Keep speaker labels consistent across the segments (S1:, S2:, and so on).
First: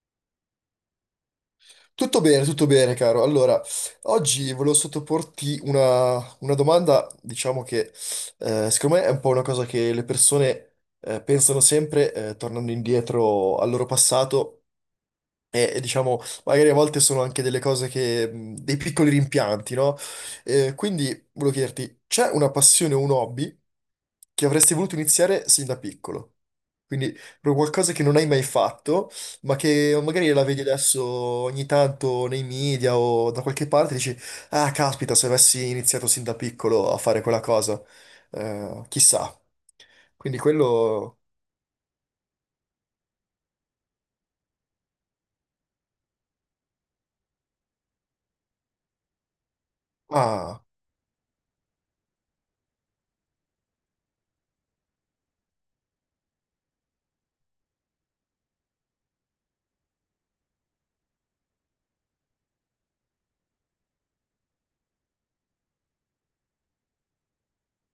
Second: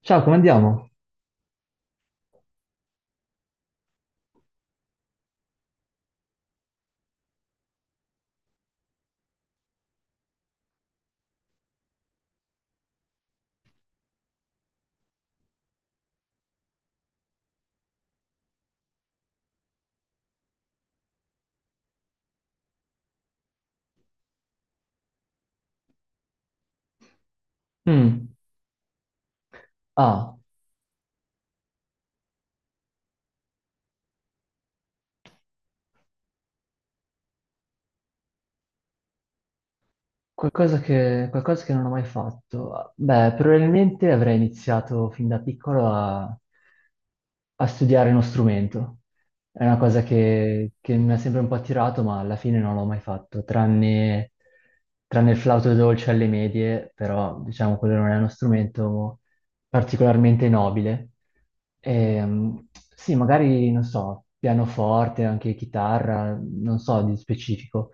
S1: Ciao, come andiamo?
S2: Tutto bene, caro. Allora, oggi volevo sottoporti una domanda, diciamo che secondo me è un po' una cosa che le persone pensano sempre tornando indietro al loro passato e diciamo, magari a volte sono anche delle cose che, dei piccoli rimpianti, no? Quindi volevo chiederti, c'è una passione o un hobby che avresti voluto iniziare sin da piccolo? Quindi proprio qualcosa che non hai
S1: Mm.
S2: mai fatto, ma che magari
S1: Ah,
S2: la vedi adesso ogni tanto nei media o da qualche parte, dici, ah, caspita, se avessi iniziato sin da piccolo a fare quella cosa, chissà. Quindi
S1: qualcosa
S2: quello...
S1: che, qualcosa che non ho mai fatto. Beh, probabilmente avrei iniziato fin da piccolo a studiare uno strumento. È una cosa
S2: Ah.
S1: che mi ha sempre un po' attirato, ma alla fine non l'ho mai fatto, tranne il flauto dolce alle medie, però diciamo quello non è uno strumento particolarmente nobile. Ehm, sì, magari, non so, pianoforte, anche chitarra, non so di specifico,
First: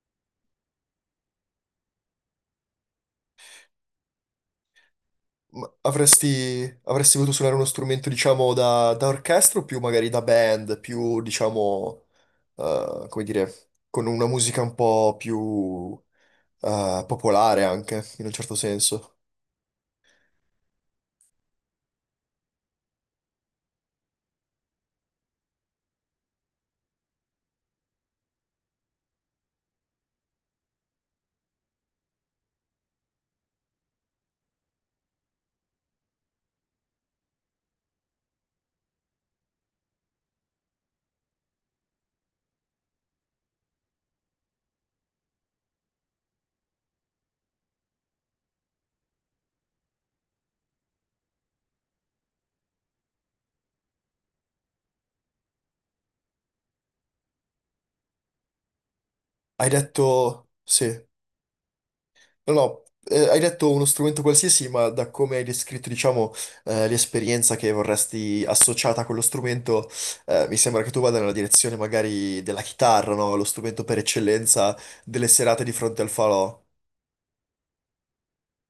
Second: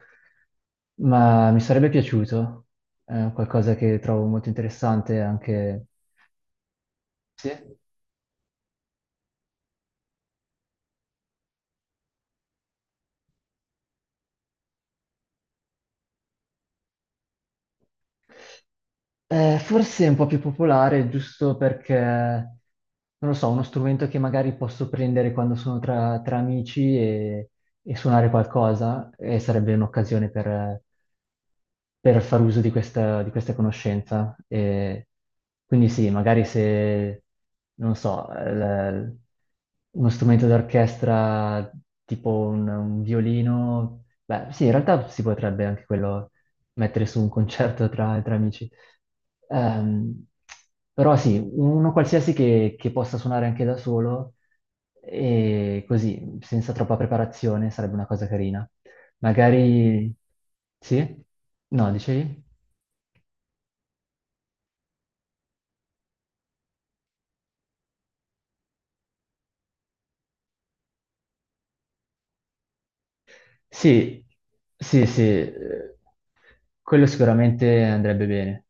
S1: ma mi sarebbe piaciuto. È qualcosa che trovo molto interessante
S2: Ma
S1: anche.
S2: Avresti, avresti voluto suonare uno
S1: Sì?
S2: strumento, diciamo, da orchestra o più magari da band, più, diciamo, come dire, con una musica un po' più popolare anche, in un certo senso.
S1: Forse è un po' più popolare, giusto perché, non lo so, uno strumento che magari posso prendere quando sono tra amici e suonare qualcosa, e sarebbe un'occasione per far uso di questa conoscenza. E quindi sì, magari se, non so, uno strumento d'orchestra tipo un violino, beh sì, in realtà si potrebbe anche quello mettere su un concerto tra amici. Ehm, Però sì, uno qualsiasi che possa suonare anche da solo e così, senza troppa preparazione, sarebbe una cosa carina.
S2: Hai detto,
S1: Magari.
S2: sì,
S1: Sì? No, dicevi?
S2: no, no, hai detto uno strumento qualsiasi, ma da come hai descritto, diciamo, l'esperienza che vorresti associata a quello strumento, mi sembra che tu vada nella direzione magari della chitarra, no? Lo strumento per
S1: Sì,
S2: eccellenza
S1: sì, sì,
S2: delle serate di fronte al falò.
S1: quello sicuramente andrebbe bene.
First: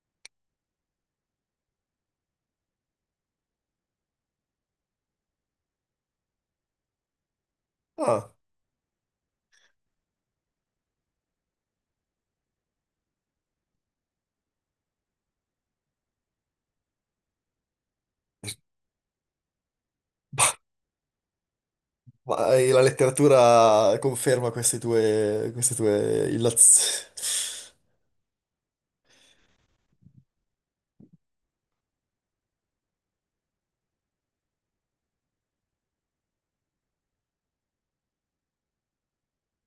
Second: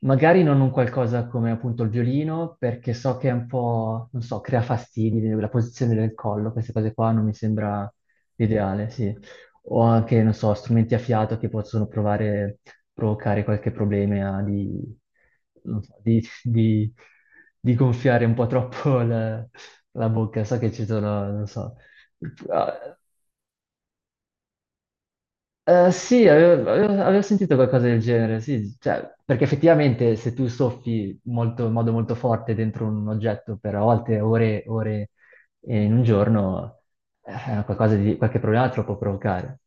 S1: Magari non un qualcosa come appunto il violino, perché so che è un po', non so, crea fastidi, la posizione del collo, queste cose qua non mi sembra
S2: Ah,
S1: l'ideale, sì. O anche, non so, strumenti a fiato che possono provocare qualche problema di, non so, di gonfiare un po' troppo la bocca. So che ci sono, non so.
S2: ma la letteratura conferma queste tue, queste
S1: Eh, sì,
S2: tue
S1: avevo, avevo-
S2: illaz-
S1: avevo sentito qualcosa del genere, sì, cioè, perché effettivamente se tu soffi in modo molto forte dentro un oggetto per a volte ore e ore, in un giorno, qualche problema te lo può provocare.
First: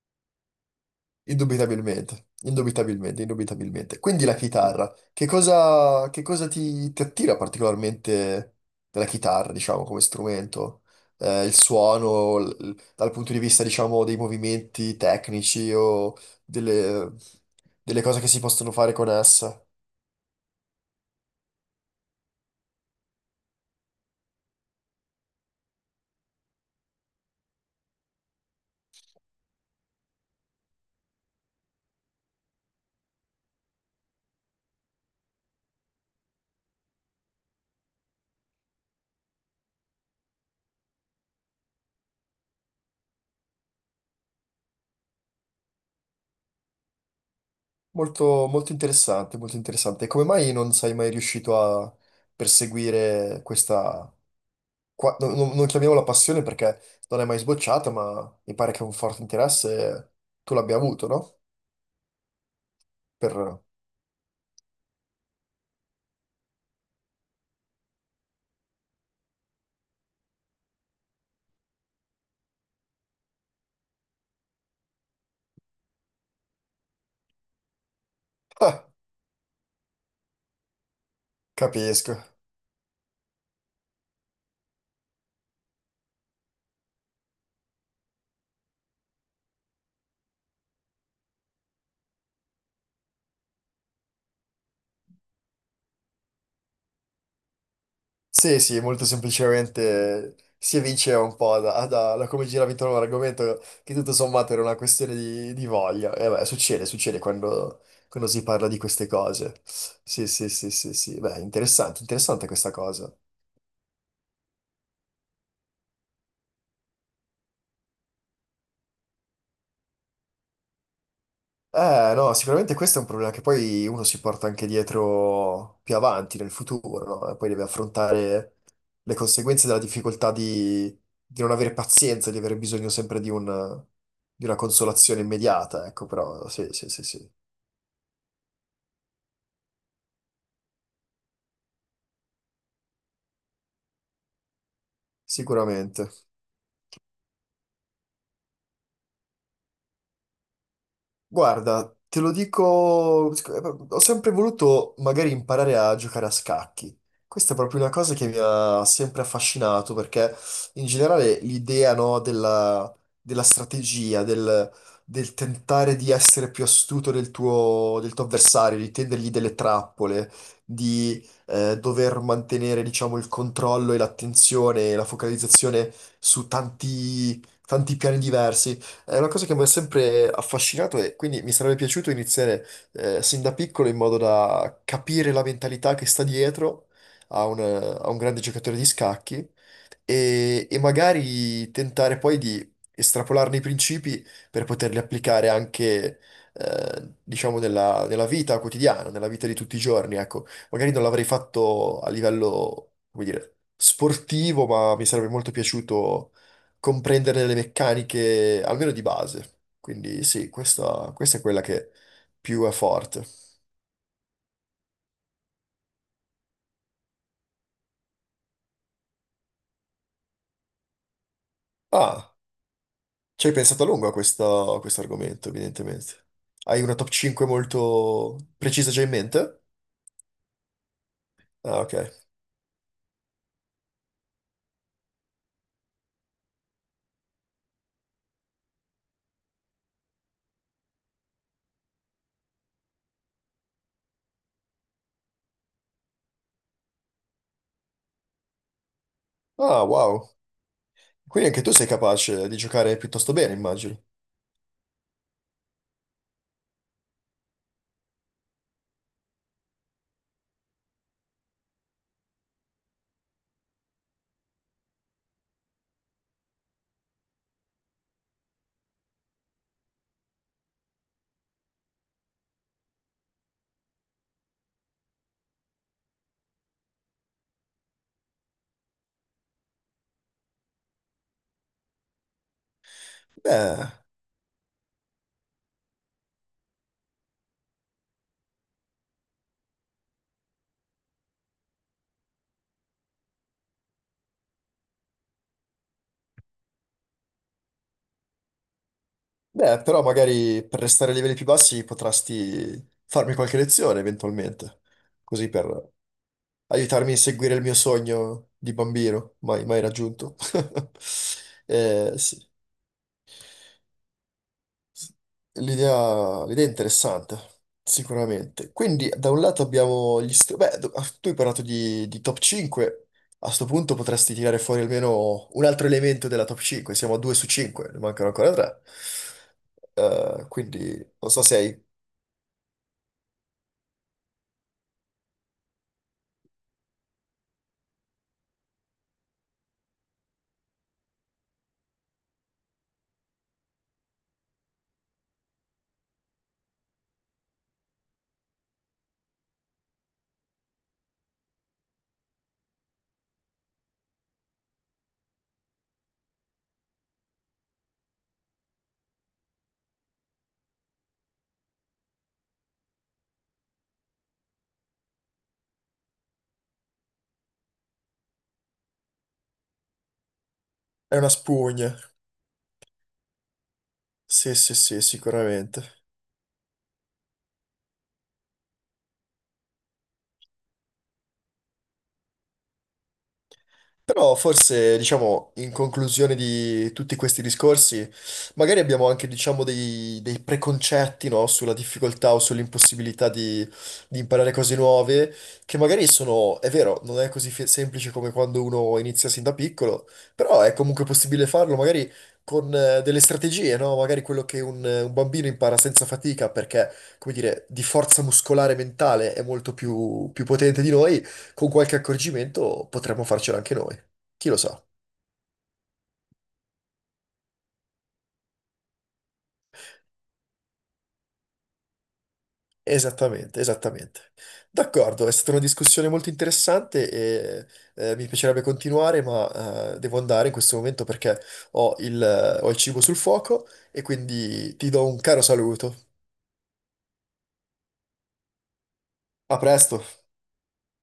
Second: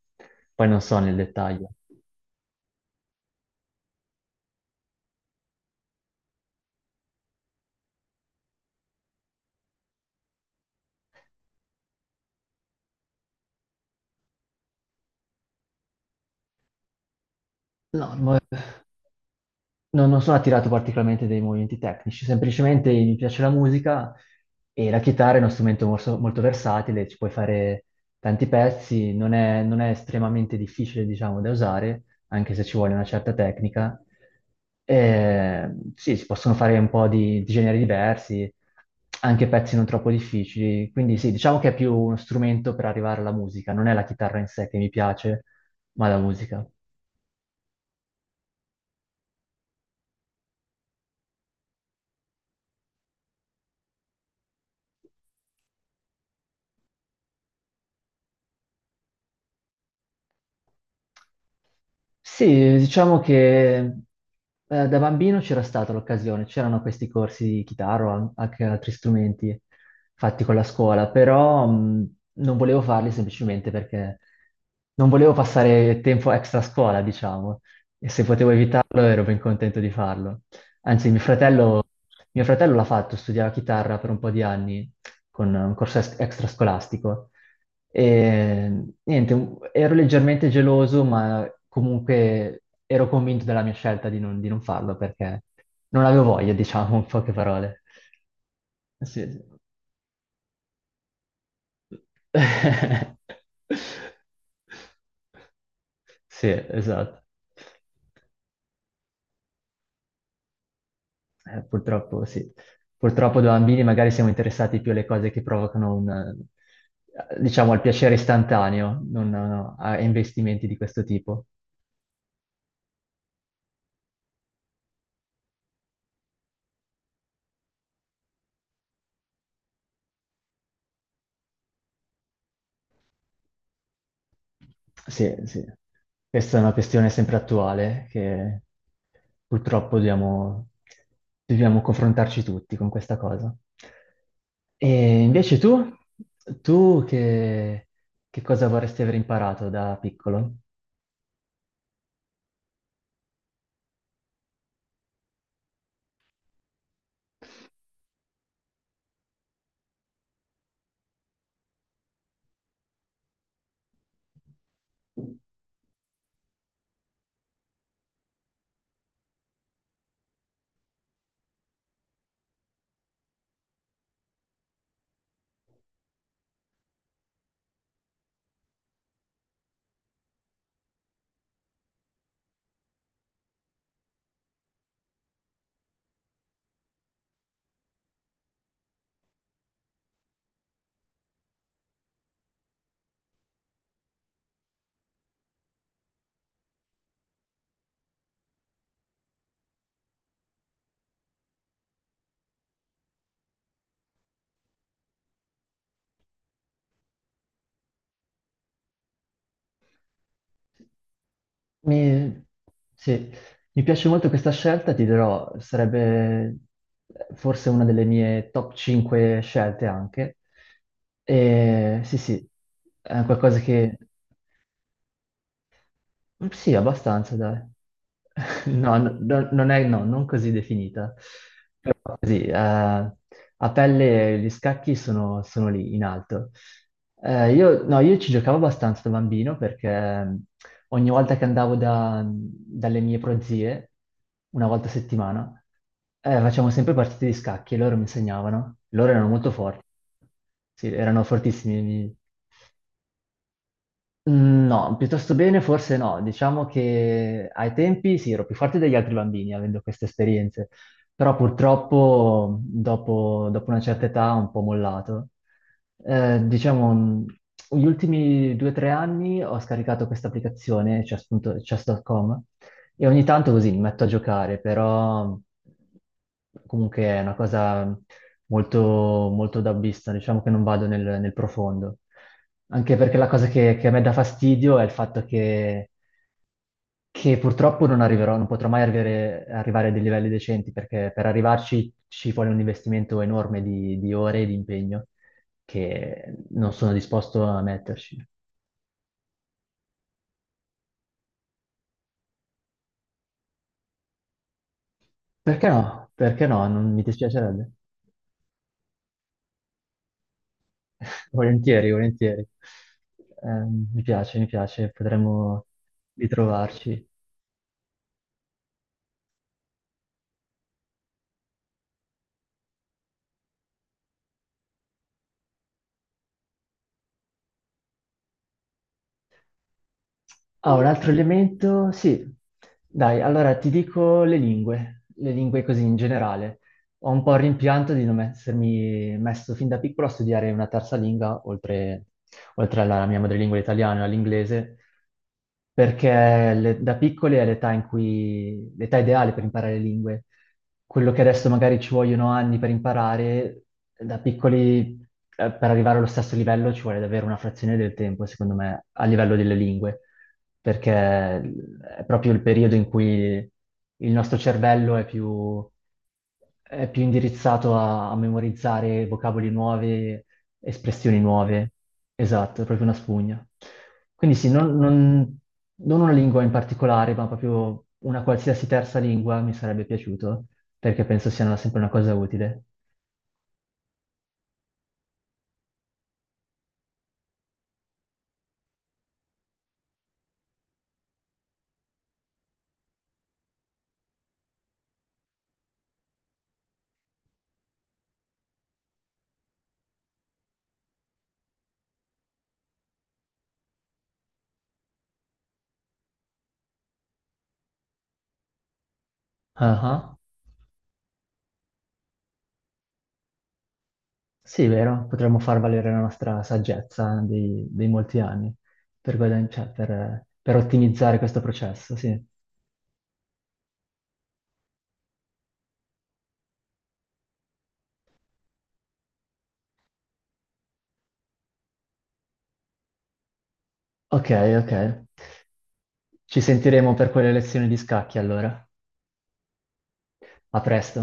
S1: Poi non so nel dettaglio.
S2: Indubitabilmente, indubitabilmente, indubitabilmente. Quindi la chitarra, che cosa ti, ti attira particolarmente della chitarra, diciamo, come strumento? Il suono, l- dal punto di vista, diciamo, dei movimenti tecnici o delle, delle
S1: No,
S2: cose che si possono fare con essa?
S1: non sono attirato particolarmente dai movimenti tecnici, semplicemente mi piace la musica e la chitarra è uno strumento molto, versatile, ci puoi fare tanti pezzi, non è estremamente difficile, diciamo, da usare, anche se ci vuole una certa tecnica. Sì, si possono fare un po' di generi diversi, anche pezzi non troppo difficili, quindi sì, diciamo che è più uno strumento per arrivare alla musica, non è la chitarra in sé che mi piace, ma la musica.
S2: Molto, molto interessante, molto interessante. E come mai non sei mai riuscito a perseguire questa, qua- no- no- non chiamiamola passione perché non è mai sbocciata, ma mi pare che un forte interesse tu l'abbia avuto, no?
S1: Sì, diciamo
S2: Per...
S1: che da bambino c'era stata l'occasione, c'erano questi corsi di chitarra o anche altri strumenti fatti con la scuola, però non volevo farli semplicemente perché non volevo passare tempo extra a scuola, diciamo, e se potevo
S2: Ah,
S1: evitarlo ero ben contento di farlo. Anzi, mio fratello,
S2: capisco.
S1: mio fratello l'ha fatto, studiava chitarra per un po' di anni con un corso extrascolastico e niente, ero leggermente geloso, ma comunque ero convinto della mia scelta di non farlo perché non avevo voglia, diciamo, in poche parole.
S2: Sì, sì, molto
S1: Sì.
S2: semplicemente si evinceva un po' da, da- da come girava intorno all'argomento che tutto sommato era una questione di voglia. E beh,
S1: Sì,
S2: succede, succede
S1: esatto.
S2: quando, quando si parla di queste cose. Sì, sì, sì, sì, sì. Beh, interessante,
S1: Purtroppo
S2: interessante
S1: sì.
S2: questa cosa.
S1: Purtroppo da bambini magari siamo interessati più alle cose che provocano diciamo, il piacere istantaneo, non a investimenti di questo tipo.
S2: No, sicuramente questo è un problema che poi uno si porta anche dietro più avanti nel futuro, no? E poi deve affrontare le conseguenze della difficoltà di non avere pazienza, di avere bisogno sempre di un- di una consolazione
S1: Sì, sì.
S2: immediata, ecco, però
S1: Questa è
S2: sì,
S1: una
S2: sì, sì,
S1: questione
S2: sì,
S1: sempre attuale che purtroppo dobbiamo confrontarci tutti con questa cosa. E invece tu,
S2: sicuramente.
S1: tu che, cosa vorresti aver imparato da piccolo?
S2: Guarda, te lo dico, ho sempre voluto magari imparare a giocare a scacchi. Questa è proprio una cosa che mi ha sempre affascinato perché in generale l'idea, no, della, della strategia, del, del tentare di essere più astuto del tuo avversario, di tendergli delle trappole, di dover mantenere, diciamo, il controllo e l'attenzione e la focalizzazione su tanti tanti piani diversi. È una cosa che mi ha sempre affascinato e quindi mi sarebbe piaciuto iniziare sin da piccolo in modo da capire la mentalità che sta dietro a un grande giocatore di scacchi e magari tentare poi di estrapolarne i principi per poterli applicare anche, diciamo, nella, nella vita quotidiana, nella vita di tutti i giorni. Ecco, magari non l'avrei fatto a livello, come dire, sportivo, ma mi sarebbe molto piaciuto comprendere le meccaniche, almeno di base. Quindi sì, questa è quella che
S1: Mi,
S2: più è forte.
S1: sì, mi piace molto questa scelta, ti dirò, sarebbe forse una delle mie top 5 scelte anche. E, sì,
S2: Ah,
S1: sì, è
S2: ci hai
S1: qualcosa
S2: pensato a
S1: che.
S2: lungo a questo argomento, evidentemente.
S1: Sì,
S2: Hai una top
S1: abbastanza,
S2: 5
S1: dai.
S2: molto precisa
S1: No,
S2: già in
S1: no, no,
S2: mente?
S1: non è, no, non così definita.
S2: Ah, ok.
S1: Sì, a pelle gli scacchi sono lì in alto. Io, no, io ci giocavo abbastanza da bambino perché ogni volta che andavo dalle mie prozie, una volta a settimana, facevamo sempre partite di scacchi e loro mi insegnavano. Loro erano molto forti,
S2: Ah, wow.
S1: sì, erano
S2: Quindi anche tu sei
S1: fortissimi.
S2: capace di giocare piuttosto bene, immagino.
S1: No, piuttosto bene, forse no. Diciamo che ai tempi sì, ero più forte degli altri bambini avendo queste esperienze, però purtroppo dopo una certa età ho un po' mollato. Diciamo, gli ultimi 2 o 3 anni ho scaricato questa applicazione, chess.com, e ogni tanto così mi metto a giocare, però comunque è una cosa molto, molto dabbista, diciamo che non vado nel profondo. Anche perché la cosa che
S2: Beh,
S1: a me dà fastidio è il fatto che purtroppo non arriverò, non potrò mai arrivare a dei livelli decenti, perché per arrivarci ci vuole un investimento enorme di ore e di impegno che non sono disposto a metterci.
S2: beh, però magari per restare a livelli più bassi potresti farmi qualche lezione eventualmente. Così
S1: Perché
S2: per
S1: no? Perché no? Non mi
S2: aiutarmi a seguire il
S1: dispiacerebbe.
S2: mio sogno di bambino, mai, mai raggiunto.
S1: Volentieri,
S2: Sì.
S1: volentieri. Mi piace,
S2: sì.
S1: potremmo
S2: L'idea è
S1: ritrovarci.
S2: interessante, sicuramente. Quindi, da un lato abbiamo gli str- Beh, do- ah, tu hai parlato di top 5. A sto punto potresti tirare fuori almeno un altro elemento della top 5. Siamo a 2 su 5, ne mancano ancora 3.
S1: Ah, un
S2: Quindi,
S1: altro
S2: non so se hai...
S1: elemento? Sì. Dai, allora ti dico le lingue così in generale. Ho un po' il rimpianto di non essermi messo fin da piccolo a studiare una terza lingua, oltre alla mia madrelingua italiana e all'inglese, perché da piccoli è l'età in cui, l'età ideale per imparare le lingue. Quello che adesso magari ci vogliono anni per imparare, da piccoli, per arrivare allo stesso livello ci vuole davvero una frazione del tempo, secondo me, a livello delle lingue, perché è proprio il periodo in cui il nostro cervello è più indirizzato a memorizzare vocaboli nuove,
S2: È
S1: espressioni
S2: una
S1: nuove.
S2: spugna.
S1: Esatto, è proprio una spugna. Quindi sì,
S2: Sì,
S1: non,
S2: sì, sì,
S1: non- non
S2: sicuramente.
S1: una lingua in particolare, ma proprio una qualsiasi terza lingua mi sarebbe piaciuto, perché penso sia sempre una cosa utile.
S2: Però forse, diciamo, in conclusione di tutti questi discorsi, magari abbiamo anche, diciamo, dei, dei preconcetti, no? Sulla difficoltà o sull'impossibilità di imparare cose nuove, che magari sono, è vero, non è così fe- semplice come quando uno inizia sin da piccolo, però è comunque possibile farlo, magari con delle strategie, no? Magari quello che un bambino impara senza fatica, perché, come dire, di forza muscolare e mentale è molto
S1: Ah,
S2: più potente di noi, con qualche accorgimento potremmo farcela anche noi. Chi lo
S1: sì,
S2: sa?
S1: vero, potremmo far valere la nostra saggezza dei molti anni cioè, per ottimizzare questo processo, sì.
S2: Esattamente, esattamente. D'accordo, è stata una discussione molto interessante e mi piacerebbe continuare, ma devo andare in questo momento perché ho il ho il cibo sul fuoco e
S1: Ok, ok.
S2: quindi ti do un caro saluto.
S1: Ci sentiremo per quelle lezioni di scacchi allora.
S2: A presto!
S1: A presto.